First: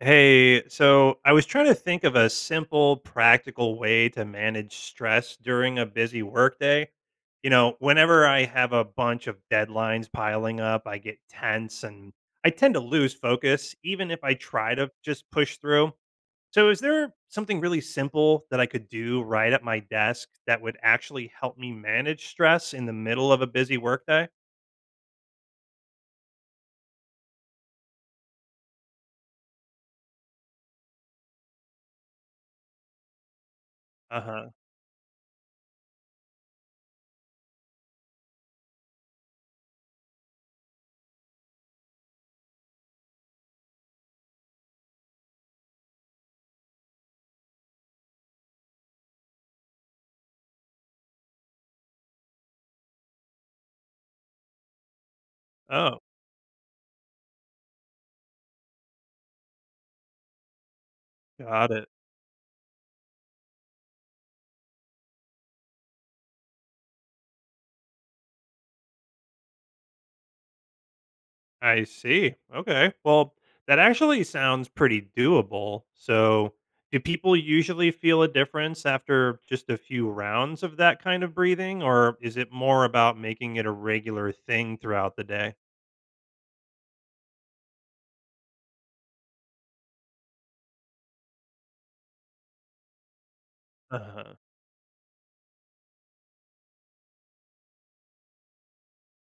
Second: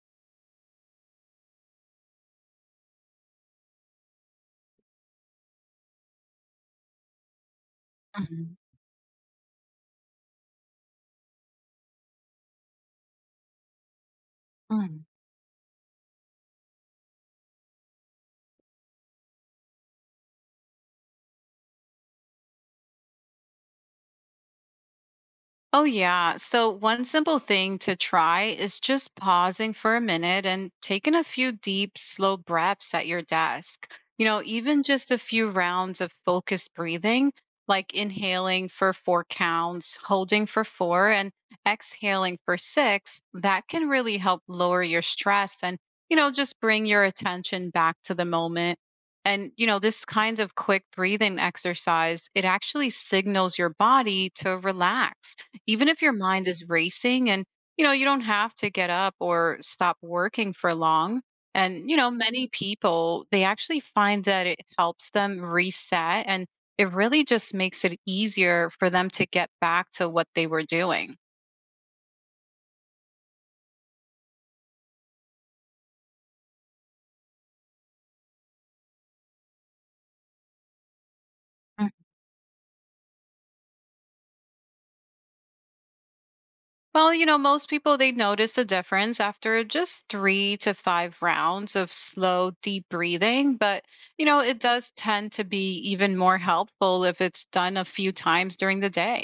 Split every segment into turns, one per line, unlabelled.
Hey, so I was trying to think of a simple, practical way to manage stress during a busy workday. You know, whenever I
Mhm,
have a bunch of deadlines piling up, I get tense and I tend to lose focus, even if I try to
mhm.
just push through. So, is there something really simple that I could do right at my desk that would actually help me manage stress in the middle of a busy workday?
Oh, yeah. So, one simple thing to try is just pausing for a minute and taking a few deep, slow breaths at your desk.
Uh
You know,
huh.
even just a few rounds of focused breathing, like inhaling for four counts, holding for four, and exhaling for six, that can really help lower your stress and, you know, just bring your attention back to the moment. And, you know, this kind of quick breathing exercise, it actually signals your body to relax even
Oh,
if your mind is racing, and you know you don't have to get up or stop working for long.
got it.
And you know many people, they actually find that it helps them reset and it really just makes it easier for them to get back to what they were doing.
I see. Okay. Well, that actually sounds pretty doable. So, do people usually feel a difference after just a few rounds of that kind of breathing, or is it more about making it a regular thing throughout the day?
Well, you know, most people they notice a difference after just three to five rounds of slow, deep breathing. But,
Uh
you
huh.
know, it does tend to be even more helpful if it's done a few times during the day.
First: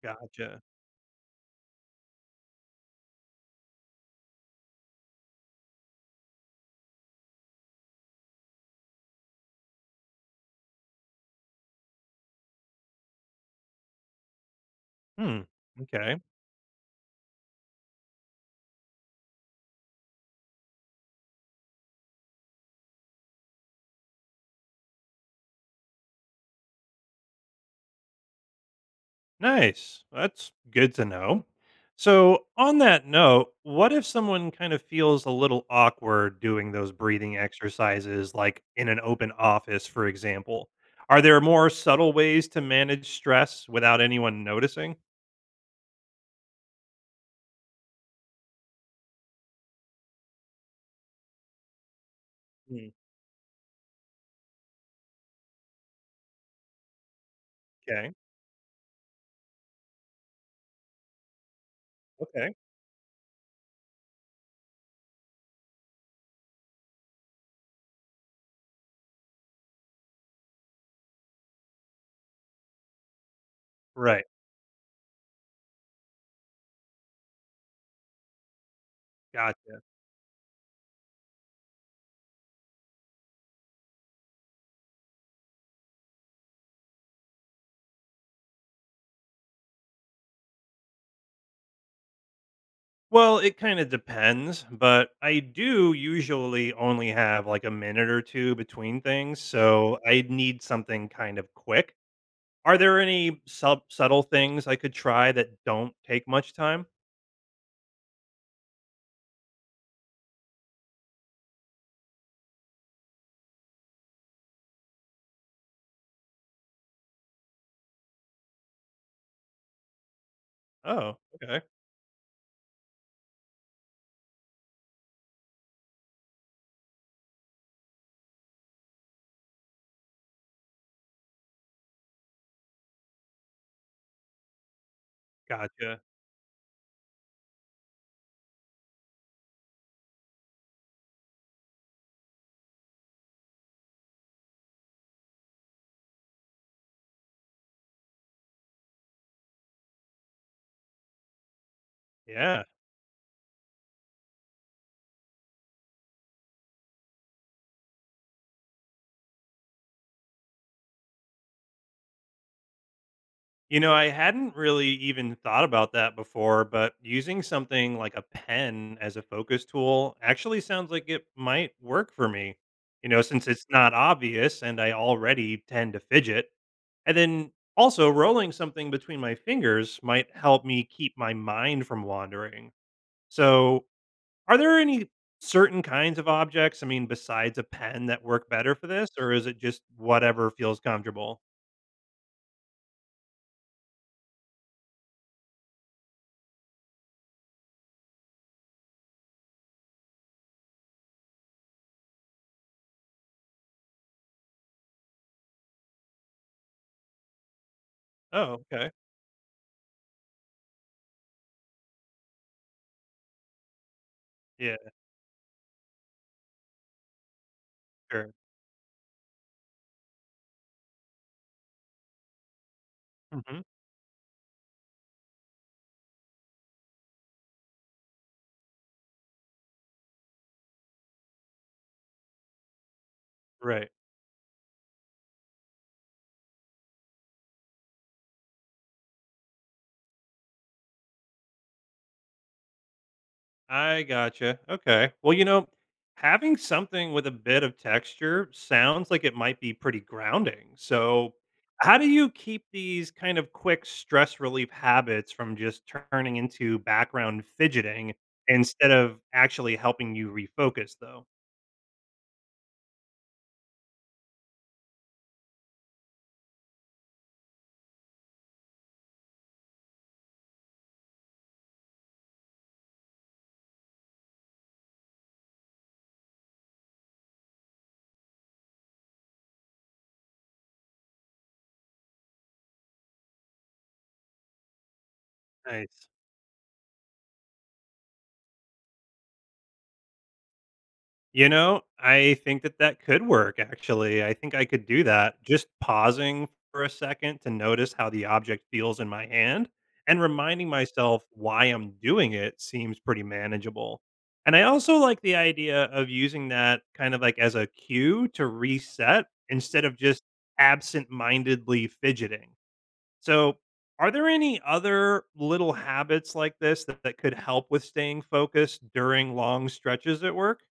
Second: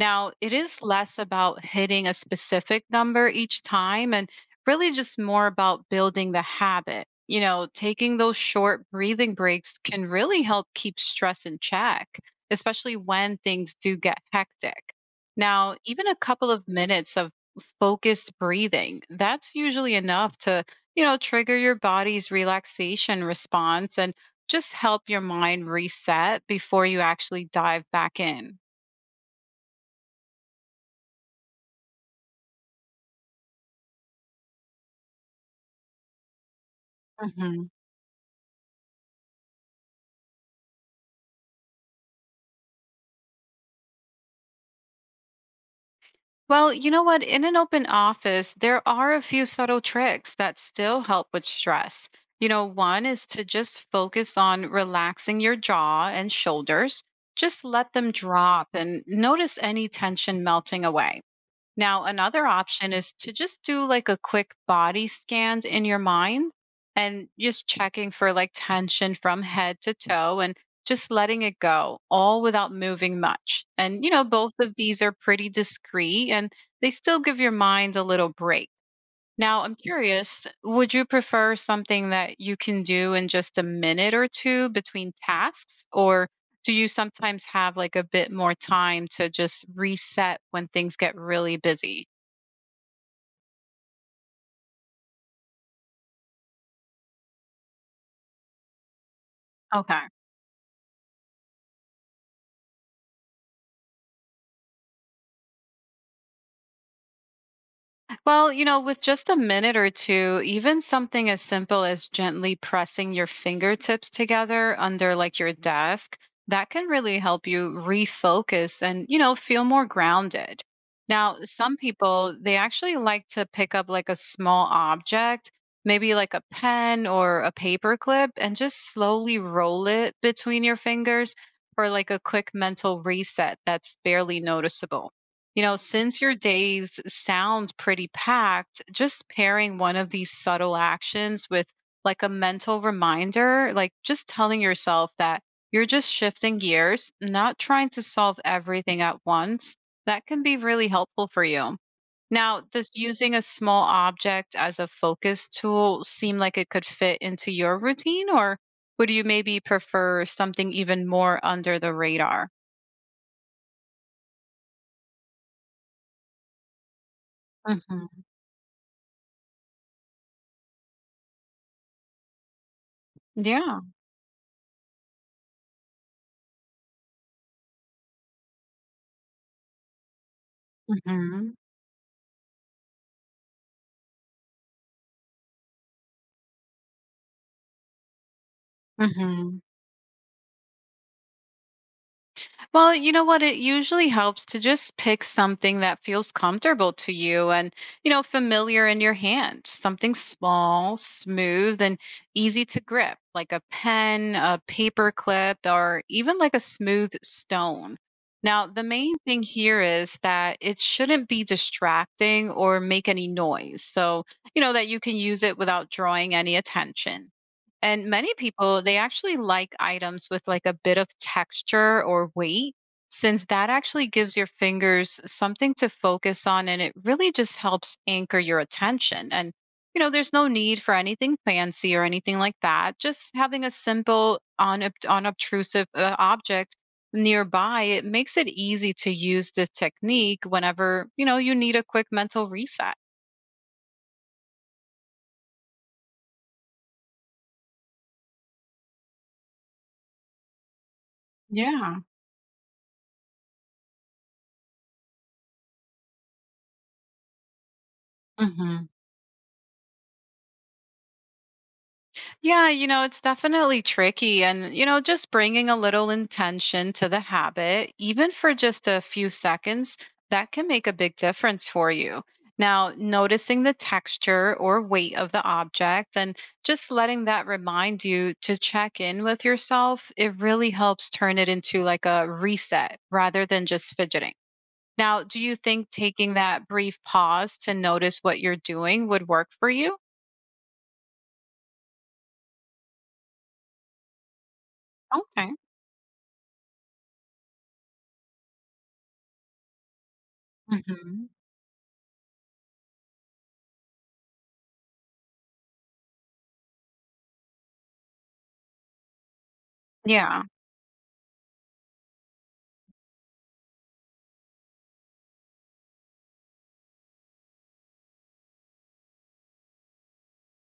Now, it
Gotcha.
is less about hitting a specific number each time and really just more about building the habit. You know, taking those short breathing breaks can really help keep stress in check, especially when things do get hectic.
Hmm.
Now, even a
Okay.
couple of minutes of focused breathing, that's usually enough to, you know, trigger your body's relaxation response and just help your mind reset before you actually dive back in.
Nice. That's good to know. So, on that note, what if someone kind of feels a little awkward doing those breathing
Mhm.
exercises, like in an open office, for example? Are there more subtle ways to manage stress without anyone noticing?
Well, you know what? In an open office, there are a few subtle tricks that still help with stress. You know,
Hmm.
one is to just focus on relaxing your jaw and shoulders. Just let them
Okay.
drop and notice any tension melting away. Now, another
Okay.
option is to just do like a quick body scan in your mind and just checking for like tension from head to toe and just letting it go, all without moving much. And, you know,
Right.
both of these are pretty discreet and they still give your mind a little break. Now, I'm
Gotcha.
curious, would you prefer something that you can do in just a minute or two between tasks? Or do you sometimes have like a bit more time to just reset when things get really busy?
Well, it kind of depends, but I do usually only have like a minute or two between things. So,
Okay.
I need something kind of quick. Are there any subtle things I could try that don't take much time?
Well, you know, with just a minute or two, even something as simple as gently pressing your fingertips together under like your desk, that can really help you refocus and, you know, feel more grounded.
Oh,
Now,
okay.
some people, they actually like to pick up like a small object, maybe like a pen or a paper clip, and just slowly roll it between your fingers for like a quick mental reset that's barely noticeable. You know,
Gotcha.
since your days sound pretty packed, just pairing one of these subtle actions with like a mental reminder, like just telling yourself that you're just shifting gears, not trying to solve everything at once, that can be really helpful for you. Now,
Yeah.
does using a small object as a focus tool seem like it could fit into your routine, or would you maybe prefer something even more under the radar?
You know, I hadn't really even thought about that before, but using something like
Hmm.
a pen as a focus tool actually sounds like it might work for me, you know, since it's
Yeah.
not obvious and I already tend to fidget. And then also, rolling something between my fingers might help me keep my
Hmm.
mind from wandering. So, are there any certain kinds of objects, I mean, besides a pen that work better for this, or is
Hmm.
it just whatever feels comfortable?
Well, you know what? It usually helps to just pick something that feels comfortable to you and, you know, familiar in your hand. Something small, smooth, and easy to grip, like a pen, a paper clip, or even like a smooth stone.
Oh,
Now, the
okay.
main thing here is that it shouldn't be distracting or make any noise. So, you know,
Yeah,
that you can use it without drawing any attention. And many
sure.
people, they actually like items with like a bit of texture or weight, since
Mhm.
that actually gives your fingers something to focus on and it really just helps anchor your attention. And, you know, there's no need for anything fancy or anything like that. Just having a
Right.
simple, unobtrusive object nearby, it makes it easy to use this technique whenever, you know, you need a quick mental reset.
I gotcha. Okay. Well, you know, having something with a bit of texture sounds like it might be pretty grounding. So, how
Yeah.
do you keep these kind of quick stress relief habits from just turning into background fidgeting
Hmm.
instead of actually helping you refocus, though?
Yeah, you know, it's definitely tricky. And, you know, just bringing a little intention to the habit, even for just a few seconds, that can make a big difference for you. Now, noticing the texture or weight of the object and just letting that remind you to check in with yourself, it really helps turn it into like a reset rather than just fidgeting. Now, do you think
Nice.
taking that brief pause to notice what you're doing would work for you?
You know, I think that that could work, actually. I think I could do that.
Okay.
Just pausing for a second to notice how the object feels in my hand and reminding myself
Hmm.
why I'm doing it seems pretty manageable. And I also like the idea of using that kind of like as a cue to reset instead of just
Yeah.
absent mindedly fidgeting. So, are there any other little habits like this that could help with staying focused during long stretches at work?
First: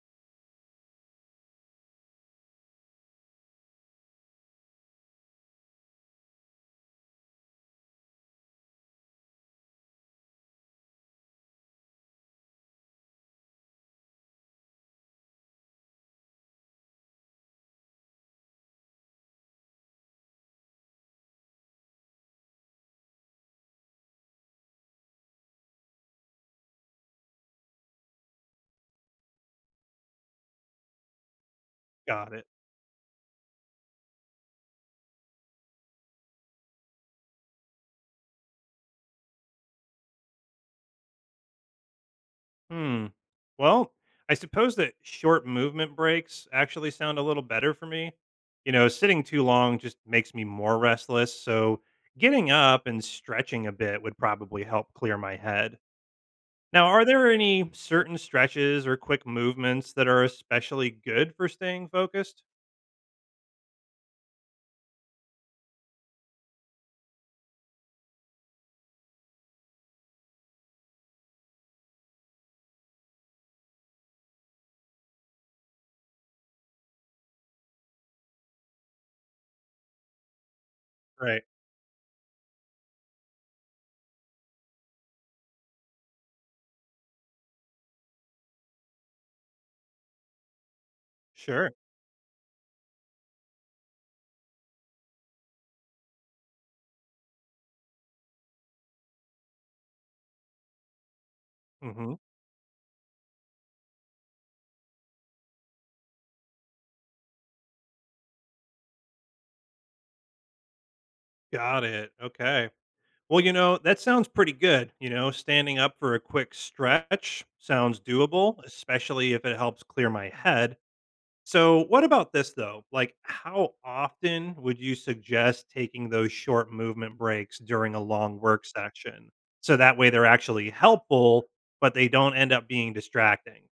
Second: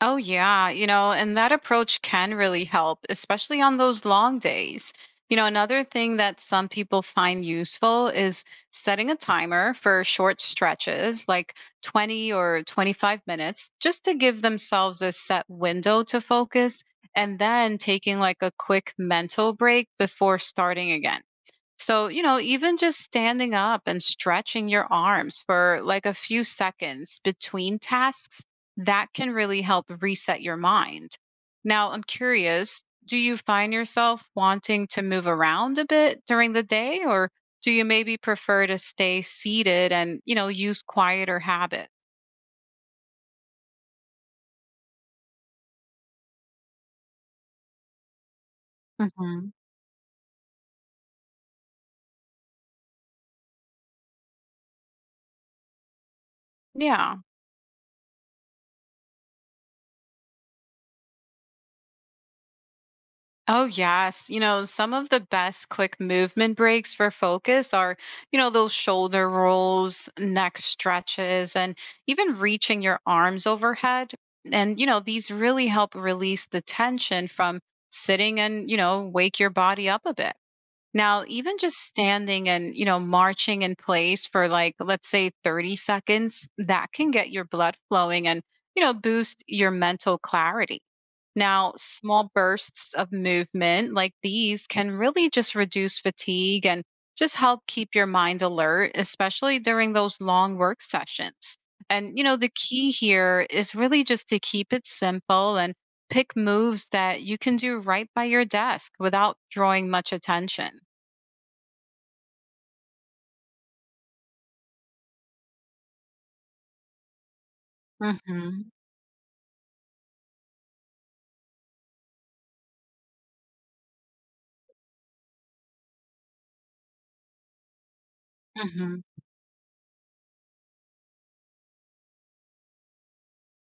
Oh, yeah. You know, and that approach can really help, especially on those long days. You know, another thing that some people find useful is setting a timer for short stretches, like 20 or 25 minutes, just to give themselves a set window to focus and then taking like a quick mental break before starting again. So, you know, even just standing up and stretching your arms for like a few seconds between tasks, that can really help reset your mind. Now, I'm
Got it.
curious, do you find yourself wanting to move around a bit during the day, or do you maybe prefer to stay seated and, you know, use quieter habits?
Hmm. Well, I suppose that short movement breaks actually sound a little better for me. You know, sitting too
Hmm.
long just makes me more restless. So getting up and stretching a bit would probably help clear my head. Now, are
Yeah.
there any certain stretches or quick movements that are especially good for staying focused?
Oh, yes. You know, some of the best quick movement breaks for focus are, you know, those shoulder rolls, neck stretches, and even reaching your arms overhead. And, you know, these really help release the tension from sitting and, you know, wake your body up a bit. Now,
Right.
even just standing and, you know, marching in place for like, let's say, 30 seconds, that can get your blood flowing and, you know, boost your mental clarity. Now,
Sure.
small bursts of movement like these can really just reduce fatigue and just help keep your mind alert, especially during those long work sessions.
Hmm.
And, you know, the key here is really just to keep it simple and pick moves that you can do right by your desk without drawing much attention.
Got it. Okay. Well, you know, that sounds pretty good. You know, standing up for a quick stretch sounds doable,
Hmm.
especially if it helps clear my head. So, what about this though? Like, how often would you suggest taking those short movement breaks during a long work
Hmm.
session? So that way they're actually helpful, but they don't end up being distracting.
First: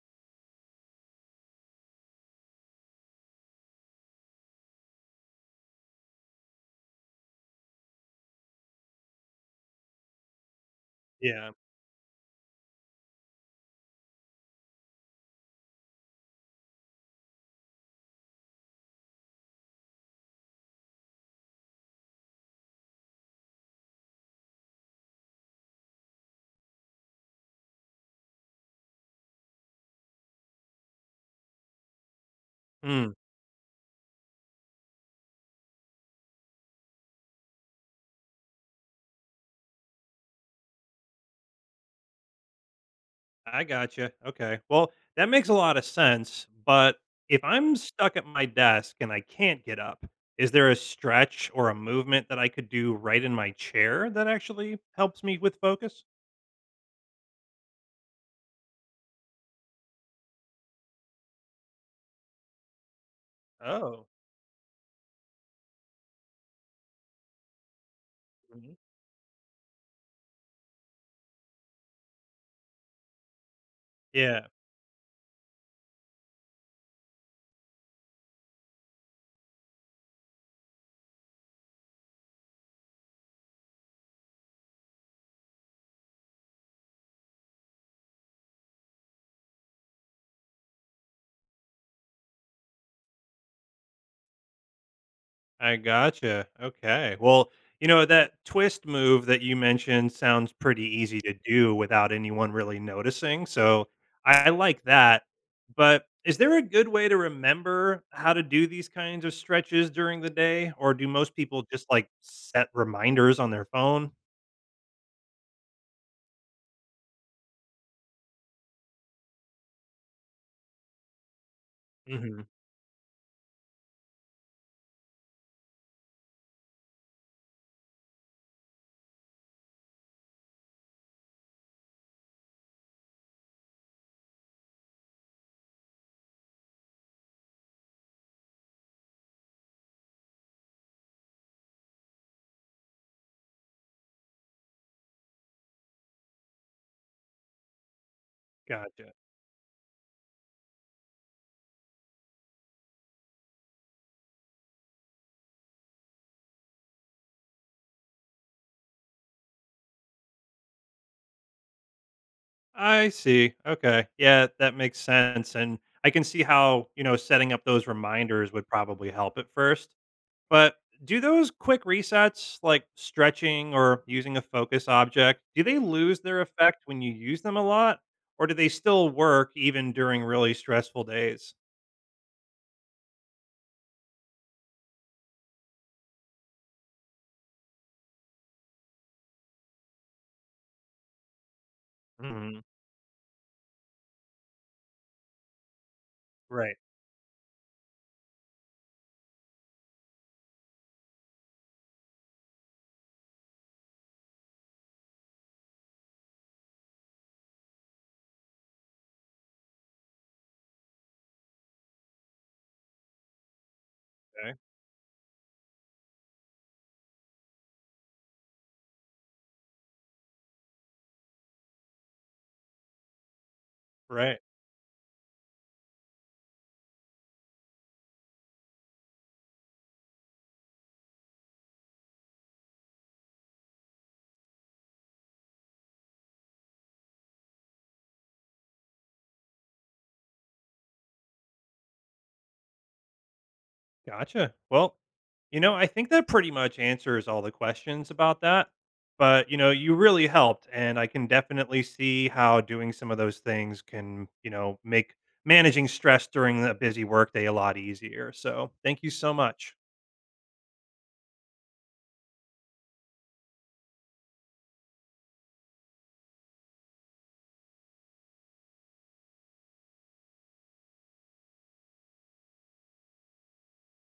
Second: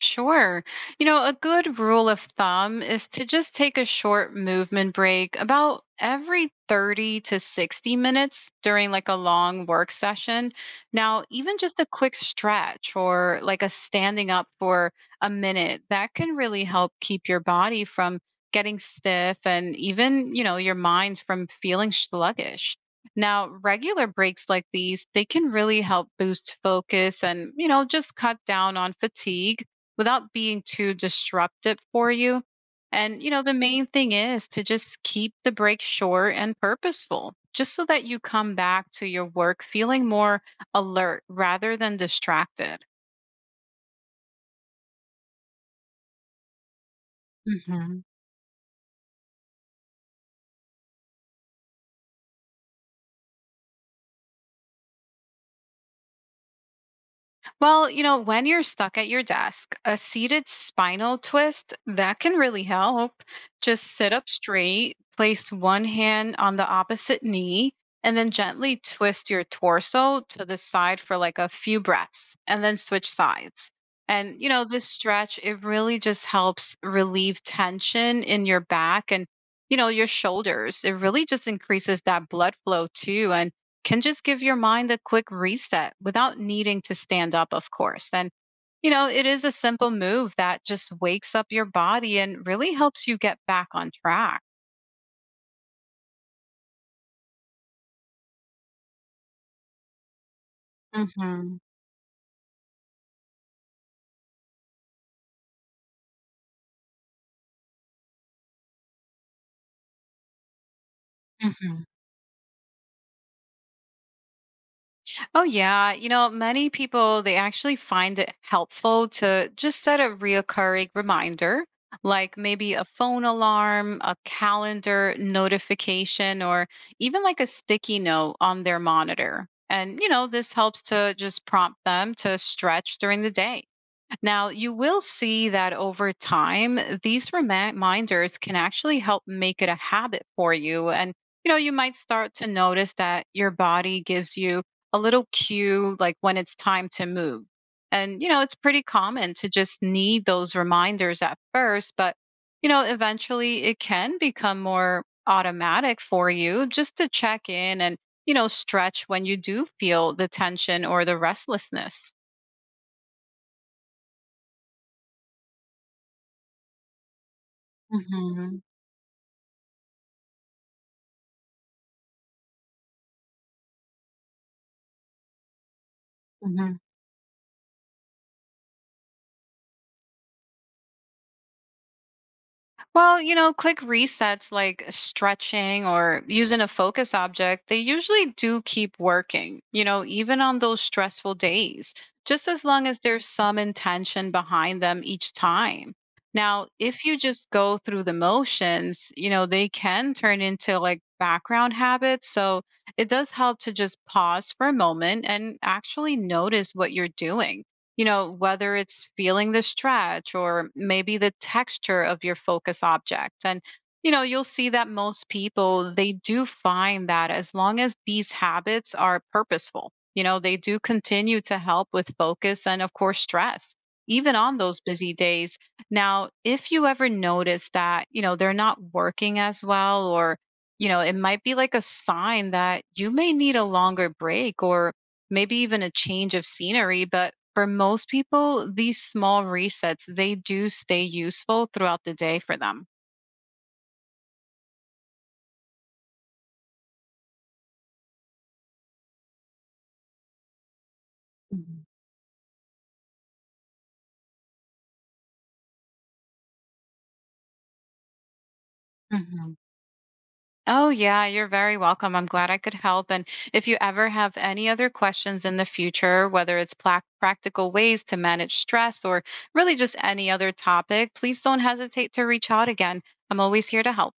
Sure. You know, a good rule of thumb is to just take a short movement break about every 30 to 60 minutes during like a long work session. Now,
Yeah.
even just a quick stretch or like a standing up for a minute, that can really help keep your body from getting stiff and even, you know, your mind from feeling sluggish. Now, regular breaks like these, they can really help boost focus and, you know, just cut down on fatigue without being too disruptive for you. And, you know, the main thing is to just keep the break short and purposeful, just so that you come back to your work feeling more alert rather than distracted.
I gotcha. Okay. Well, that makes a lot of sense. But if I'm
Mhm.
stuck at my desk and I can't get up, is there a stretch or a movement that I could do right in my chair that actually helps me with focus?
Well, you know, when you're stuck at your desk, a seated spinal twist that can really help. Just
Oh,
sit up straight, place one hand on the opposite knee, and then
mhm.
gently twist your torso to the side for like a few breaths, and then switch sides. And
Yeah.
you know, this stretch, it really just helps relieve tension in your back and, you know, your shoulders. It really just increases that blood flow too and can just give your mind a quick reset without needing to stand up, of course. And, you know, it is a simple move that just wakes up your body and really helps you get back on track.
I gotcha. Okay. Well, you know, that twist move that you mentioned sounds pretty easy to
Hmm.
do without anyone really noticing. So I like that. But is there a good way to remember how to do these kinds of stretches during the day? Or do most people
Hmm.
just like set reminders on their phone?
Oh, yeah. You know, many people, they actually find it helpful to just set a reoccurring reminder, like
Hmm.
maybe a phone alarm, a calendar notification, or even like a sticky note on their monitor. And, you know, this helps to just prompt them to stretch during the day. Now, you will see that over time, these reminders can actually help make it a habit for you. And, you know, you might start to notice that your body gives you a little cue, like when it's time to move. And, you know, it's pretty
Gotcha.
common to just need those reminders at first, but, you know, eventually it can become more automatic for you just to check in and, you know, stretch when you do feel the tension or the restlessness.
I see. Okay. Yeah, that makes sense. And I can see how, you know, setting up those reminders
Hmm.
would probably help at first. But do those quick resets, like stretching or using a focus object, do they lose their effect when you use them a lot? Or do they still work even during really stressful days?
Well, you know, quick resets like stretching or using a focus object, they usually do keep working, you know, even on those stressful days, just
Hmm.
as long as there's some intention behind them each time. Now,
Right.
if you just go through the motions, you know, they can turn into like background habits. So it does help to just pause for a moment and actually notice what you're doing. You know, whether it's feeling the stretch or maybe the texture of your focus object. And, you know, you'll
Okay.
see that most people, they do find that as long as these habits are purposeful, you know, they do continue to help with focus and, of course, stress, even
Right.
on those busy days. Now, if you ever notice that, you know, they're not working as well, or you know, it might be like a sign that you may need a longer break or maybe even a change of scenery. But for most people, these small resets, they do stay useful throughout the day for them.
Gotcha. Well, you know, I think that pretty much answers all the questions about that. But, you know, you really helped. And I can definitely
Mhm.
see how doing some of those things can, you know, make managing stress during a busy workday a lot easier. So thank you so
Hmm.
much.
Oh, yeah, you're very welcome. I'm glad I could help. And if you ever have any other questions in the future, whether it's plac practical ways to manage stress or really just any other topic, please don't hesitate to reach out again. I'm always here to help.